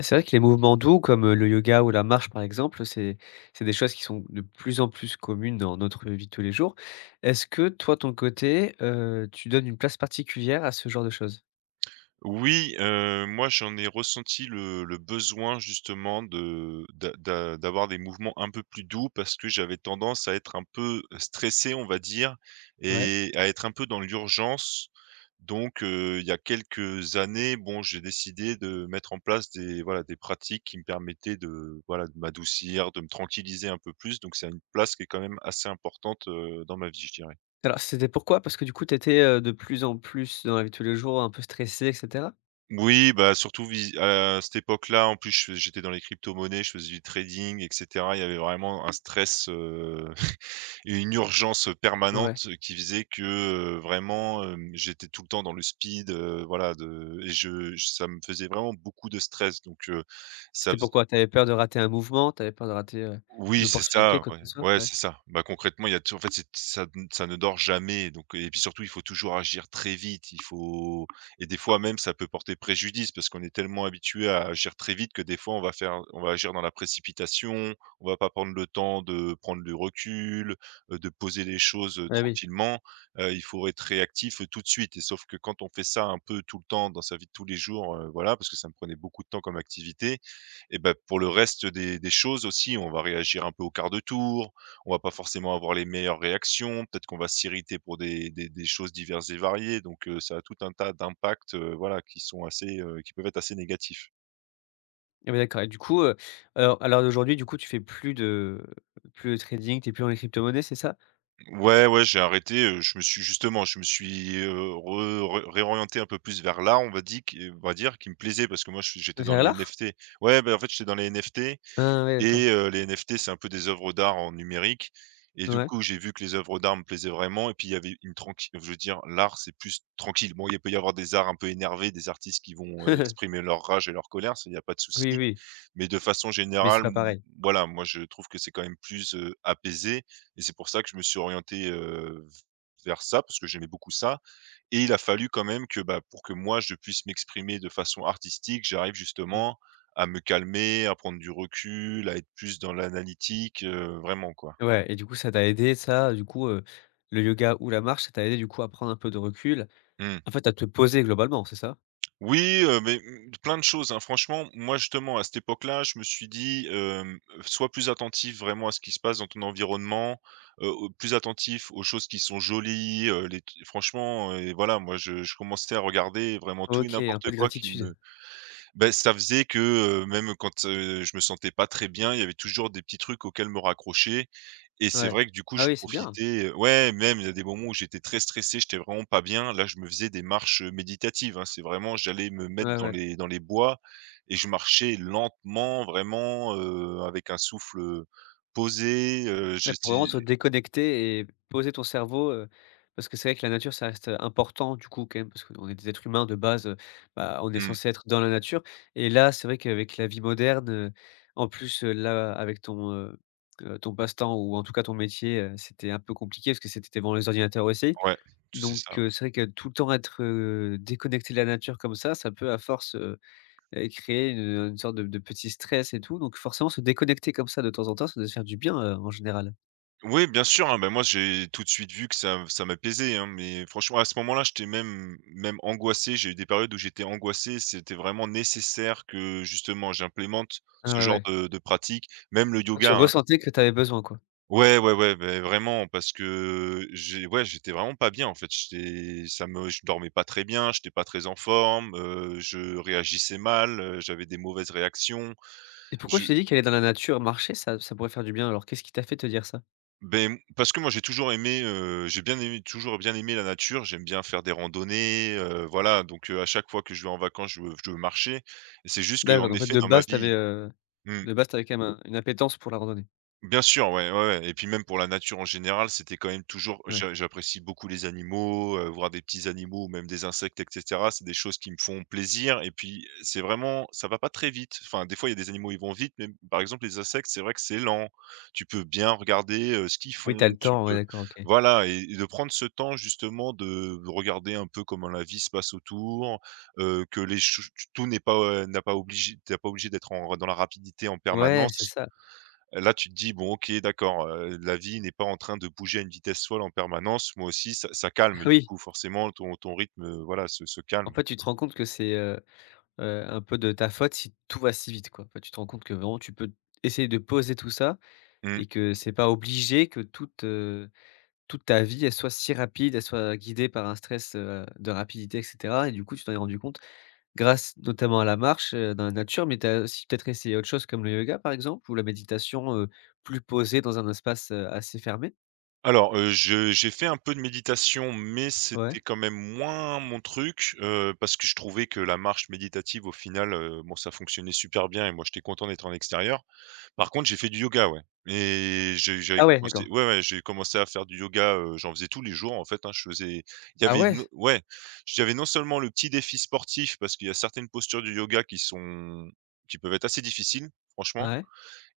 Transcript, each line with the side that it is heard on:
left: C'est vrai que les mouvements doux comme, le yoga ou la marche par exemple, c'est des choses qui sont de plus en plus communes dans notre vie de tous les jours. Est-ce que toi, ton côté, tu donnes une place particulière à ce genre de choses?
right: Oui, moi j'en ai ressenti le besoin justement de d'a d'a d'avoir des mouvements un peu plus doux parce que j'avais tendance à être un peu stressé, on va dire,
left: Ouais.
right: et à être un peu dans l'urgence. Donc, il y a quelques années, bon, j'ai décidé de mettre en place des, voilà, des pratiques qui me permettaient de, voilà, de m'adoucir, de me tranquilliser un peu plus. Donc c'est une place qui est quand même assez importante, dans ma vie, je dirais.
left: Alors c'était pourquoi? Parce que du coup, tu étais, de plus en plus dans la vie de tous les jours un peu stressé et cetera?
right: Oui, bah, surtout vis à cette époque-là, en plus, je fais j'étais dans les crypto-monnaies, je faisais du trading et cetera. Il y avait vraiment un stress, et une urgence
left: Ouais.
right: permanente qui faisait que, vraiment, j'étais tout le temps dans le speed, voilà de et je- ça me faisait vraiment beaucoup de stress donc ça
left: C'était pourquoi? Tu avais peur de rater un mouvement, tu avais peur de rater, une
right: oui, c'est
left: opportunité,
right: ça,
left: quoi que
right: ouais,
left: ce soit?
right: ouais,
left: Ouais.
right: c'est ça. Bah, concrètement, il y a tou en fait, c'est ça ne dort jamais, donc et puis surtout, il faut toujours agir très vite. Il faut Et des fois même, ça peut porter préjudice parce qu'on est tellement habitué à agir très vite que des fois, on va agir dans la précipitation, on va pas prendre le temps de prendre du recul, de poser les choses,
left: Ah oui.
right: tranquillement. Il faut être réactif, tout de suite, et sauf que quand on fait ça un peu tout le temps dans sa vie de tous les jours, voilà, parce que ça me prenait beaucoup de temps comme activité, et ben pour le reste des choses aussi, on va réagir un peu au quart de tour, on va pas forcément avoir les meilleures réactions, peut-être qu'on va s'irriter pour des choses diverses et variées, donc ça a tout un tas d'impacts, voilà, qui sont assez, qui peuvent être assez négatifs.
left: Ah oui, d'accord. Et du coup, alors à l'heure d'aujourd'hui, du coup, tu fais plus de trading, tu es plus dans les cryptomonnaies, c'est ça?
right: Ouais, ouais, j'ai arrêté, je me suis justement, je me suis, re ré réorienté un peu plus vers l'art, on va dire, qui me plaisait parce que moi, je j'étais dans
left: Vers
right: les
left: l'art?
right: NFT. Ouais, ben en fait, j'étais dans les NFT.
left: Ah ouais, d'accord.
right: Et les NFT, c'est un peu des œuvres d'art en numérique et du
left: Ouais.
right: coup, j'ai vu que les œuvres d'art me plaisaient vraiment et puis il y avait une tranqui je veux dire, l'art, c'est plus tranquille. Bon, il peut y avoir des arts un peu énervés, des artistes qui vont, exprimer leur rage et leur colère, ça, il y a pas de souci.
left: Oui, oui,
right: Mais de façon
left: mais c'est
right: générale,
left: pas
right: m
left: pareil.
right: voilà, moi je trouve que c'est quand même plus, apaisé, et c'est pour ça que je me suis orienté, vers ça parce que j'aimais beaucoup ça, et il a fallu quand même que, bah, pour que moi je puisse m'exprimer de façon artistique, j'arrive
left: Mmh.
right: justement à me calmer, à prendre du recul, à être plus dans l'analytique, vraiment quoi.
left: Ouais, et du coup ça t'a aidé ça, du coup, le yoga ou la marche, ça t'a aidé du coup à prendre un peu de recul,
right: Mmh.
left: en fait à te poser globalement, c'est ça?
right: Oui, mais, mmh, plein de choses, hein. Franchement, moi, justement, à cette époque-là, je me suis dit, hem: «Sois plus attentif vraiment à ce qui se passe dans ton environnement, au plus attentif aux choses qui sont jolies, les t» franchement, voilà, moi, je commençais à regarder vraiment tout et
left: OK, un peu
right: n'importe
left: de
right: quoi qui
left: gratitude.
right: me ben ça faisait que, même quand, je me sentais pas très bien, il y avait toujours des petits trucs auxquels me raccrocher, et c'est
left: Ouais.
right: vrai que du coup
left: Ah
right: je
left: oui, c'est bien.
right: profitais, ouais, même il y a des moments où j'étais très stressé, j'étais vraiment pas bien. Là, je me faisais des marches, méditatives, hein. C'est vraiment j'allais me mettre
left: Ouais,
right: dans
left: ouais.
right: les bois et je marchais lentement vraiment, avec un souffle, posé,
left: Ouais, pour
right: j'étais
left: vraiment se déconnecter et poser ton cerveau, parce que c'est vrai que la nature, ça reste, important du coup quand même, parce qu'on est des êtres humains de base, bah, on est
right: mmh,
left: censé être dans la nature. Et là, c'est vrai qu'avec la vie moderne, en plus, là, avec ton passe-temps ou en tout cas ton métier, c'était un peu compliqué parce que c'était devant les ordinateurs aussi.
right: ouais, tout c'est
left: Donc
right: ça.
left: c'est vrai que tout le temps être, déconnecté de la nature comme ça peut à force, créer une sorte de petit stress et tout. Donc forcément, se déconnecter comme ça de temps en temps, ça doit se faire du bien, en général.
right: Oui, bien sûr, hein, bah, moi j'ai tout de suite vu que ça m'apaisait, hein, mais franchement à ce moment-là, j'étais même angoissé. J'ai eu des périodes où j'étais angoissé, c'était vraiment nécessaire que justement j'implémente
left: Ah
right: ce
left: ouais,
right: genre
left: ouais.
right: de pratique, même le
left: Ah, tu
right: yoga, hein.
left: ressentais que tu avais besoin, quoi.
right: Ouais, ouais, ouais, ben vraiment parce que j'ai ouais, j'étais vraiment pas bien en fait. J'étais ça me Je dormais pas très bien, j'étais pas très en forme, je réagissais mal, j'avais des mauvaises réactions.
left: Et pourquoi tu t'es dit qu'aller dans la nature, marcher, ça pourrait faire du bien? Alors, qu'est-ce qui t'a fait te dire ça?
right: Ben parce que moi j'ai toujours aimé, j'ai bien aimé toujours bien aimé la nature, j'aime bien faire des randonnées, voilà donc à chaque fois que je vais en vacances, je veux marcher. Et c'est juste que
left: D'accord,
right: en
left: donc en fait,
right: effet
left: de
right: dans ma
left: base,
right: vie mmh.
left: de base, t'avais quand même un une appétence pour la randonnée?
right: Bien sûr, ouais, ouais, ouais, et puis même pour la nature en général, c'était quand même toujours
left: Ouais.
right: j'apprécie beaucoup les animaux, voir des petits animaux ou même des insectes et cetera. C'est des choses qui me font plaisir, et puis c'est vraiment ça va pas très vite. Enfin, des fois, il y a des animaux, ils vont vite, mais par exemple, les insectes, c'est vrai que c'est lent. Tu peux bien regarder, ce qu'ils
left: Oui, t'as
right: font,
left: le
right: tu
left: temps, ouais,
right: peux
left: d'accord, OK.
right: voilà, et de prendre ce temps justement de regarder un peu comment la vie se passe autour, que les ch tout n'est pas, n'a pas obligé tu pas obligé d'être en dans la rapidité en
left: Ouais, c'est
right: permanence.
left: ça.
right: Là, tu te dis: «Bon, OK, d'accord, la vie n'est pas en train de bouger à une vitesse folle en permanence. Moi aussi, ça calme». Du
left: Oui,
right: coup, forcément, ton rythme, voilà, se
left: en
right: calme.
left: fait, tu te rends compte que c'est, un peu de ta faute si tout va si vite, quoi. En fait, tu te rends compte que vraiment, tu peux essayer de poser tout ça,
right: Mmh.
left: et que c'est pas obligé que toute ta vie, elle soit si rapide, elle soit guidée par un stress, de rapidité et cetera. Et du coup, tu t'en es rendu compte grâce notamment à la marche, dans la nature, mais tu as aussi peut-être essayé autre chose comme le yoga par exemple ou la méditation, plus posée dans un espace, assez fermé?
right: Alors, je j'ai fait un peu de méditation, mais
left: Ouais.
right: c'était quand même moins mon truc, parce que je trouvais que la marche méditative, au final, bon, ça fonctionnait super bien et moi, j'étais content d'être en extérieur. Par contre, j'ai fait du yoga, ouais, et j'ai j'avais
left: Ah ouais,
right: commencé
left: d'accord.
right: ouais, ouais, j'ai commencé à faire du yoga, j'en faisais tous les jours, en fait, hein. Je faisais il y
left: Ah
right: avait
left: ouais?
right: no ouais, j'avais non seulement le petit défi sportif parce qu'il y a certaines postures du yoga qui sont qui peuvent être assez difficiles, franchement,
left: Ouais.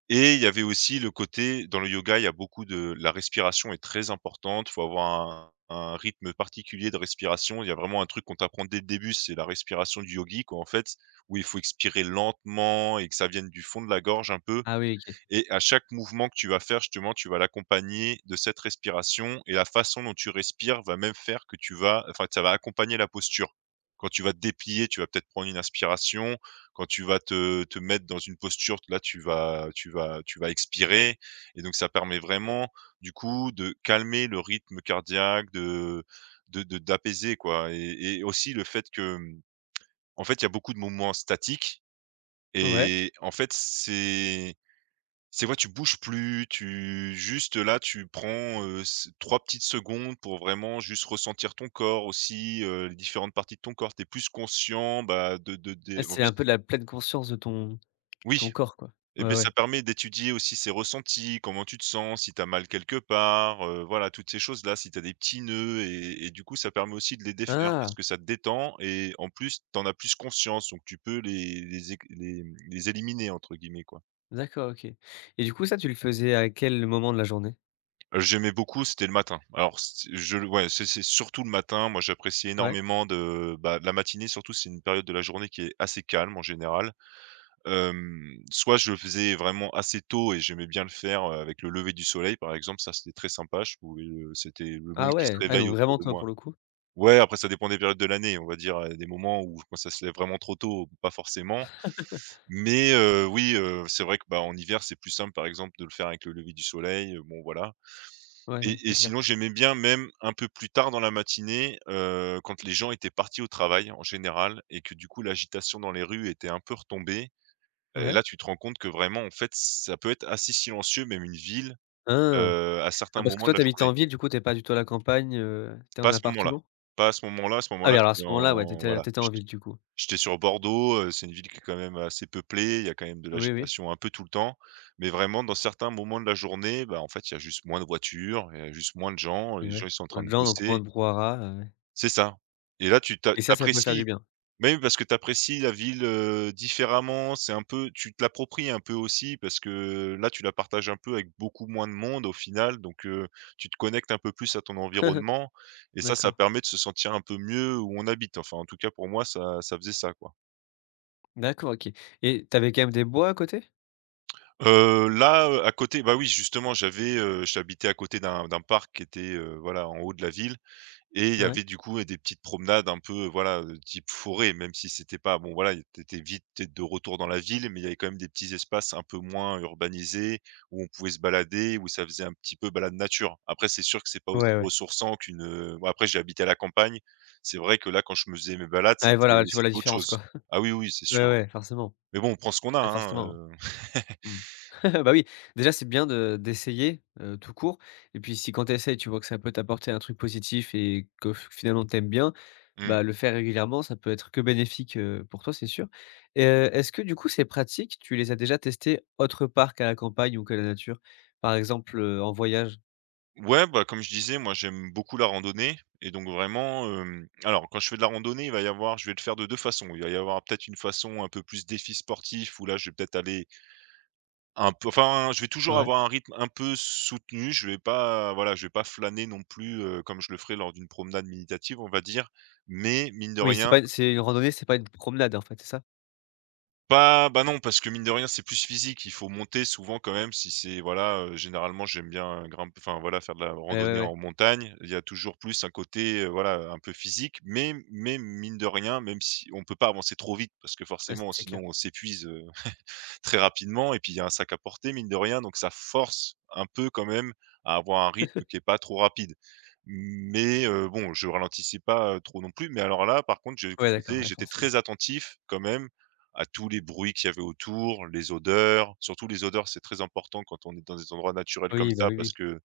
right: et il y avait aussi le côté dans le yoga, il y a beaucoup de la respiration est très importante. Il faut avoir un rythme particulier de respiration. Il y a vraiment un truc qu'on t'apprend dès le début, c'est la respiration du yogi, quoi, en fait, où il faut expirer lentement et que ça vienne du fond de la gorge un peu,
left: Ah oui, OK.
right: et à chaque mouvement que tu vas faire, justement, tu vas l'accompagner de cette respiration, et la façon dont tu respires va même faire que tu vas enfin, que ça va accompagner la posture. Quand tu vas te déplier, tu vas peut-être prendre une inspiration. Quand tu vas te mettre dans une posture, là, tu vas expirer, et donc ça permet vraiment, du coup, de calmer le rythme cardiaque, de d'apaiser, quoi, et aussi le fait que, mmh, en fait, il y a beaucoup de mouvements statiques,
left: Ouais.
right: et en fait, c'est quoi? Tu bouges plus, tu juste là, tu prends, s 3 petites secondes pour vraiment juste ressentir ton corps aussi, les différentes parties de ton corps. Tu es plus conscient, bah, de
left: Ah,
right: des en
left: c'est
right: plus
left: un peu de la pleine conscience de ton
right: oui
left: ton corps, quoi?
right: et
left: Ouais,
right: ben ça
left: ouais.
right: permet d'étudier aussi ses ressentis, comment tu te sens, si tu as mal quelque part, voilà, toutes ces choses-là, si tu as des petits nœuds, et du coup, ça permet aussi de les défaire parce
left: Ah!
right: que ça te détend et en plus, tu en as plus conscience donc tu peux mmh, «les éliminer» entre guillemets, quoi.
left: D'accord, OK. Et du coup, ça, tu le faisais à quel moment de la journée?
right: J'aimais beaucoup, c'était le matin. Alors c je le Ouais, c'est surtout le matin. Moi, j'apprécie
left: Ouais?
right: énormément de, bah, de la matinée, surtout, c'est une période de la journée qui est assez calme en général. Soit je le faisais vraiment assez tôt et j'aimais bien le faire, avec le lever du soleil, par exemple, ça, c'était très sympa. Je pouvais, c'était le monde
left: Ah
right: qui se
left: ouais! Ah,
right: réveille
left: donc
right: autour
left: vraiment
right: de
left: toi pour
right: moi.
left: le coup?
right: Ouais, après ça dépend des périodes de l'année, on va dire, des moments où quand ça se lève vraiment trop tôt, pas forcément. Mais, oui, c'est vrai que, bah, en hiver, c'est plus simple, par exemple, de le faire avec le lever du soleil, bon voilà.
left: Ouais, ouais, c'est
right: Et
left: clair.
right: sinon, j'aimais bien même un peu plus tard dans la matinée, quand les gens étaient partis au travail en général et que du coup l'agitation dans les rues était un peu retombée. Et
left: Ouais.
right: là, tu te rends compte que vraiment, en fait, ça peut être assez silencieux, même une ville,
left: Hein!
right: à
left: Ah,
right: certains
left: parce que
right: moments de
left: toi
right: la
left: tu habites
right: journée.
left: en ville, du coup t'es pas du tout à la campagne, tu es en
right: Pas à ce moment-là,
left: appartement?
right: pas à ce moment-là. À ce
left: Ah oui,
right: moment-là,
left: alors à ce
right: j'étais
left: moment-là, ouais, tu
right: en
left: étais
right: voilà,
left: tu étais en
right: j'étais
left: ville du coup?
right: j'étais sur Bordeaux, c'est une ville qui est quand même assez peuplée, il y a quand même de
left: Oui, oui.
right: l'agitation un peu tout le temps. Mais vraiment dans certains moments de la journée, bah, en fait, il y a juste moins de voitures, il y a juste moins de gens, les
left: Et
right: gens,
left: ouais,
right: ils sont en
left: moins
right: train
left: de
right: de
left: gens, donc moins
right: bosser.
left: de brouhaha, ouais,
right: C'est ça. Et là
left: et
right: tu
left: ça pouvait faire du
right: apprécies,
left: bien?
right: oui, parce que tu apprécies la ville, différemment, c'est un peu tu te l'appropries un peu aussi parce que là tu la partages un peu avec beaucoup moins de monde au final, donc tu te connectes un peu plus à ton environnement et ça
left: D'accord.
right: permet de se sentir un peu mieux où on habite. Enfin, en tout cas pour moi ça faisait ça, quoi.
left: D'accord, OK, et tu avais quand même des bois à côté?
right: À côté, bah oui, justement j'avais, j'habitais à côté d'un parc qui était, voilà, en haut de la ville. Et il y
left: Ouais?
right: avait du coup des petites promenades un peu, voilà, type forêt, même si c'était pas bon voilà, t'étais étais vite t'es de retour dans la ville, mais il y avait quand même des petits espaces un peu moins urbanisés où on pouvait se balader, où ça faisait un petit peu balade nature. Après, c'est sûr que c'est pas aussi
left: Ouais, ouais.
right: ressourçant qu'une, bon, après j'ai habité à la campagne. C'est vrai que là, quand je me faisais mes balades,
left: Ouais,
right: c'était
left: voilà, tu vois
right: c'était
left: la
right: autre
left: différence,
right: chose.
left: quoi?
right: Ah oui, oui, c'est
left: Ouais,
right: sûr.
left: ouais, forcément.
right: Mais bon, on prend ce qu'on a,
left: Ouais,
right: hein,
left: forcément. Mmh. Bah oui, déjà, c'est bien de d'essayer, tout court, et puis si quand tu essaies, tu vois que ça peut t'apporter un truc positif et que f finalement t'aimes bien,
right: Mmh.
left: bah, le faire régulièrement, ça peut être que bénéfique, pour toi, c'est sûr. Et est-ce que du coup, ces pratiques, tu les as déjà testées autre part qu'à la campagne ou qu'à la nature? Par exemple, en voyage?
right: Ouais, bah, comme je disais, moi, j'aime beaucoup la randonnée et donc vraiment, alors quand je fais de la randonnée, il va y avoir je vais le faire de 2 façons. Il va y avoir peut-être une façon un peu plus défi sportif où là, je vais peut-être aller un peu enfin, je vais toujours
left: Ouais.
right: avoir un rythme un peu soutenu. Je vais pas, voilà, je vais pas flâner non plus, comme je le ferais lors d'une promenade méditative, on va dire. Mais mine de
left: Oui,
right: rien.
left: c'est une randonnée, c'est pas une promenade, en fait, c'est ça?
right: Bah non, parce que mine de rien, c'est plus physique. Il faut monter souvent quand même si c'est voilà, généralement j'aime bien grimp enfin voilà, faire de la
left: Ouais, ouais,
right: randonnée
left: ouais.
right: en montagne. Il y a toujours plus un côté, voilà, un peu physique, mais mine de rien, même si on peut pas avancer trop vite parce que
left: Ouais, c'est
right: forcément
left: c'est clair.
right: sinon on s'épuise, très rapidement, et puis il y a un sac à porter mine de rien, donc ça force un peu quand même à avoir un rythme qui est pas trop rapide. Mais bon, je ralentissais pas, trop non plus. Mais alors là, par contre, je
left: Ouais, d'accord,
right: faisais
left: ouais,
right: j'étais
left: forcément.
right: très attentif quand même à tous les bruits qu'il y avait autour, les odeurs. Surtout les odeurs, c'est très important quand on est dans des endroits naturels comme
left: Oui, bah
right: ça,
left: oui,
right: parce
left: oui.
right: que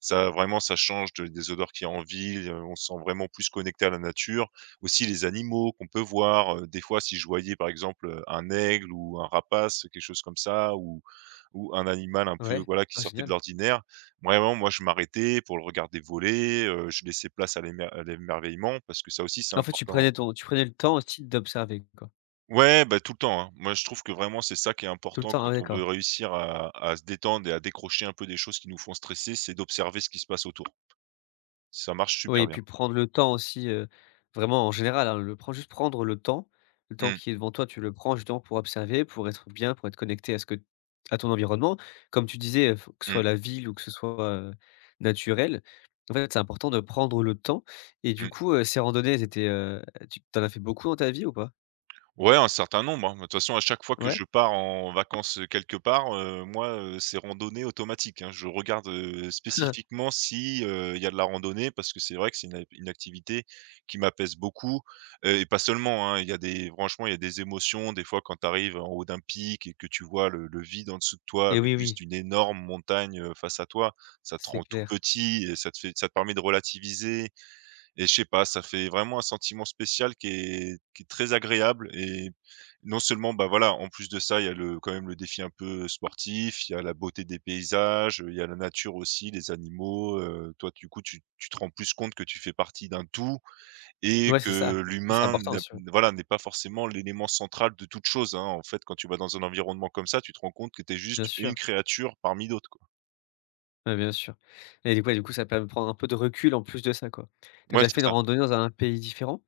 right: ça vraiment, ça change de des odeurs qu'il y a en ville, on se sent vraiment plus connecté à la nature. Aussi les animaux qu'on peut voir, des fois si je voyais par exemple, un aigle ou un rapace, quelque chose comme ça, ou un animal un peu,
left: Ouais.
right: voilà, qui
left: Ah
right: sortait de
left: génial.
right: l'ordinaire. Vraiment, moi je m'arrêtais pour le regarder voler, je laissais place à l'émerveillement, parce que ça aussi c'est
left: En fait,
right: important, hein.
left: tu prenais le temps aussi d'observer, quoi?
right: Ouais, bah, tout le temps, hein. Moi je trouve que vraiment c'est ça qui est
left: Tout le
right: important
left: temps,
right: quand
left: ah ouais,
right: on
left: d'accord.
right: veut réussir à se détendre et à décrocher un peu des choses qui nous font stresser, c'est d'observer ce qui se passe autour. Ça marche
left: Oui,
right: super
left: et
right: bien.
left: puis prendre le temps aussi, vraiment en général, hein, le prends juste prendre le temps
right: Mmh,
left: qui est devant toi, tu le prends justement pour observer, pour être bien, pour être connecté à ce que à ton environnement. Comme tu disais, f que ce soit
right: mmh,
left: la ville ou que ce soit, naturel, en fait, c'est important de prendre le temps. Et du
right: mmh.
left: coup, ces randonnées, tu en as fait beaucoup dans ta vie ou pas?
right: Ouais, un certain nombre, hein. De toute façon, à chaque fois que
left: Ouais?
right: je pars en vacances, quelque part, moi, c'est randonnée automatique, hein. Je regarde, spécifiquement si, il y a de la randonnée parce que c'est vrai que c'est une activité qui m'apaise beaucoup, et pas seulement, hein. Il y a des franchement, il y a des émotions, des fois, quand tu arrives en haut d'un pic et que tu vois le vide en dessous de toi
left: Et
right: avec
left: oui,
right: juste
left: oui,
right: une énorme montagne, face à toi, ça te
left: c'est
right: rend tout
left: clair.
right: petit et ça te permet de relativiser. Et je sais pas, ça fait vraiment un sentiment spécial qui est très agréable, et non seulement, bah, voilà, en plus de ça, il y a le quand même le défi un peu sportif, il y a la beauté des paysages, il y a la nature aussi, les animaux, toi du coup tu te rends plus compte que tu fais partie d'un tout, et
left: Ouais, c'est ça.
right: que
left: Et c'est
right: l'humain
left: important
right: n'a
left: aussi, ouais,
right: voilà, n'est pas forcément l'élément central de toute chose, hein. En fait, quand tu vas dans un environnement comme ça, tu te rends compte que tu es
left: bien
right: juste une
left: sûr.
right: créature parmi d'autres, quoi.
left: Ouais, bien sûr. Et du coup ouais, du coup, ça permet de prendre un peu de recul en plus de ça, quoi. Tu as
right: Ouais,
left: déjà
right: c'est
left: fait une
right: ça.
left: randonnée dans un pays différent?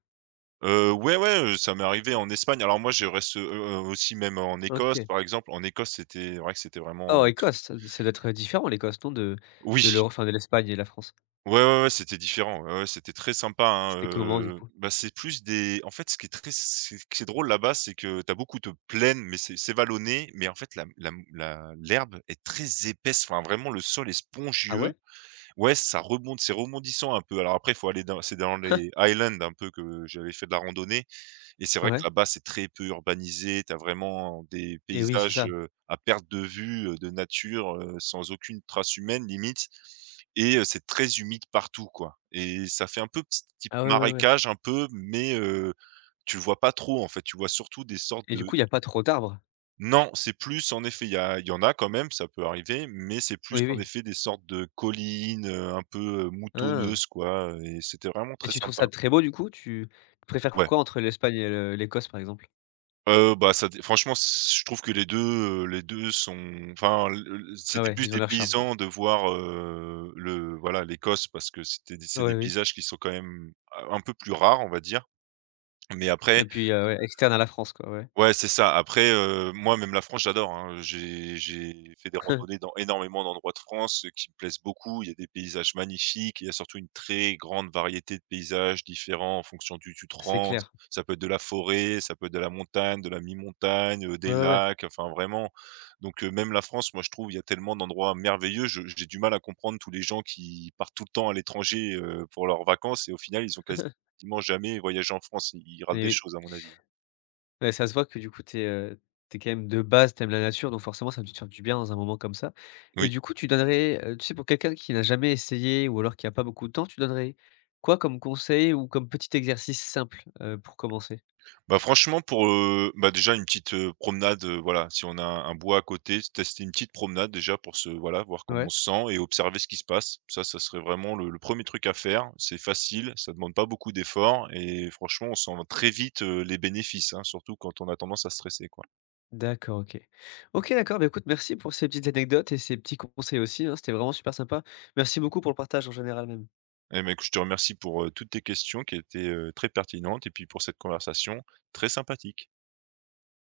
right: Ouais, ouais, ça m'est arrivé en Espagne. Alors moi, je reste, aussi même en Écosse,
left: OK.
right: par exemple. En Écosse, c'était vrai que c'était vraiment,
left: Oh, Écosse,
right: sup
left: ça doit être différent, l'Écosse, non? De
right: oui,
left: l'Europe, enfin, de l'Espagne et la France.
right: ouais, ouais, ouais, c'était différent. Ouais, ouais, c'était très sympa, hein,
left: C'était comment, du coup?
right: bah, c'est plus des en fait, ce qui est très c'est ce qui est drôle là-bas, c'est que tu as beaucoup de plaines, mais c'est vallonné, mais en fait, la la m la l'herbe est très épaisse, enfin, vraiment, le sol est
left: Ah
right: spongieux.
left: ouais?
right: Ouais, ça rebond c'est rebondissant un peu. Alors après, il faut aller dans c'est dans les highlands un peu que j'avais fait de la randonnée. Et c'est vrai que
left: Ouais?
right: là-bas, c'est très peu urbanisé. Tu as vraiment des
left: Et oui, c'est
right: paysages,
left: ça.
right: à perte de vue, de nature, sans aucune trace humaine limite, et c'est très humide partout, quoi, et ça fait un peu petit type
left: Ah ouais, ouais, ouais.
right: marécage un peu, mais tu le vois pas trop, en fait. Tu vois surtout des sortes
left: Et du
right: de
left: coup, il y a pas trop d'arbres?
right: non, c'est plus en effet, il y en a quand même, ça peut arriver, mais c'est plus
left: Oui,
right: en
left: oui.
right: effet des sortes de collines, un peu,
left: Ah!
right: moutonneuses, quoi, et c'était vraiment
left: Et
right: très
left: tu trouves
right: sympa.
left: ça très beau, du coup? Tu préfères
right: Ouais.
left: quoi entre l'Espagne et le l'Écosse, par exemple?
right: Bah, ça dé franchement, c je trouve que les 2 sont enfin, le
left: Ah
right: c'était
left: ouais,
right: plus
left: ils ont leur charme, quoi.
right: dépaysant de voir, le voilà, l'Écosse parce que c'est
left: Ouais,
right: des
left: oui.
right: paysages qui sont quand même, un peu plus rares, on va dire. Mais après
left: Et puis, ouais, externe à la France, quoi, ouais.
right: ouais, c'est ça. Après, moi, même la France, j'adore, hein. J'ai fait des randonnées dans énormément d'endroits de France, qui me plaisent beaucoup. Il y a des paysages magnifiques, il y a surtout une très grande variété de paysages différents en fonction du tu te
left: C'est
right: rends.
left: clair.
right: Ça peut être de la forêt, ça peut être de la montagne, de la mi-montagne,
left: Ouais,
right: des
left: ouais, ouais.
right: lacs, enfin vraiment. Donc même la France, moi, je trouve, il y a tellement d'endroits merveilleux. Je j'ai du mal à comprendre tous les gens qui partent tout le temps à l'étranger, pour leurs vacances, et au final, ils ont quasiment jamais voyagé en France. Ils ratent
left: Et
right: des
left: oui.
right: choses à mon avis.
left: Ouais, ça se voit que du coup, tu quand même de base, tu aimes la nature, donc forcément, ça a dû te faire du bien dans un moment comme ça. Et
right: Oui.
left: du coup, tu donnerais, tu sais, pour quelqu'un qui n'a jamais essayé ou alors qui a pas beaucoup de temps, tu donnerais quoi comme conseil ou comme petit exercice simple, pour commencer?
right: Bah, franchement pour, bah, déjà une petite, promenade, voilà, si on a un bois à côté, se tester une petite promenade déjà pour se voilà, voir comment on
left: Ouais?
right: se sent et observer ce qui se passe. Ça serait vraiment le premier truc à faire. C'est facile, ça demande pas beaucoup d'efforts, et franchement on sent très vite, les bénéfices, hein, surtout quand on a tendance à stresser, quoi.
left: D'accord, OK. OK, d'accord, bah, écoute, merci pour ces petites anecdotes et ces petits conseils aussi, hein, c'était vraiment super sympa. Merci beaucoup pour le partage en général même.
right: Eh ben, écoute, je te remercie pour, toutes tes questions qui étaient, très pertinentes, et puis pour cette conversation très sympathique.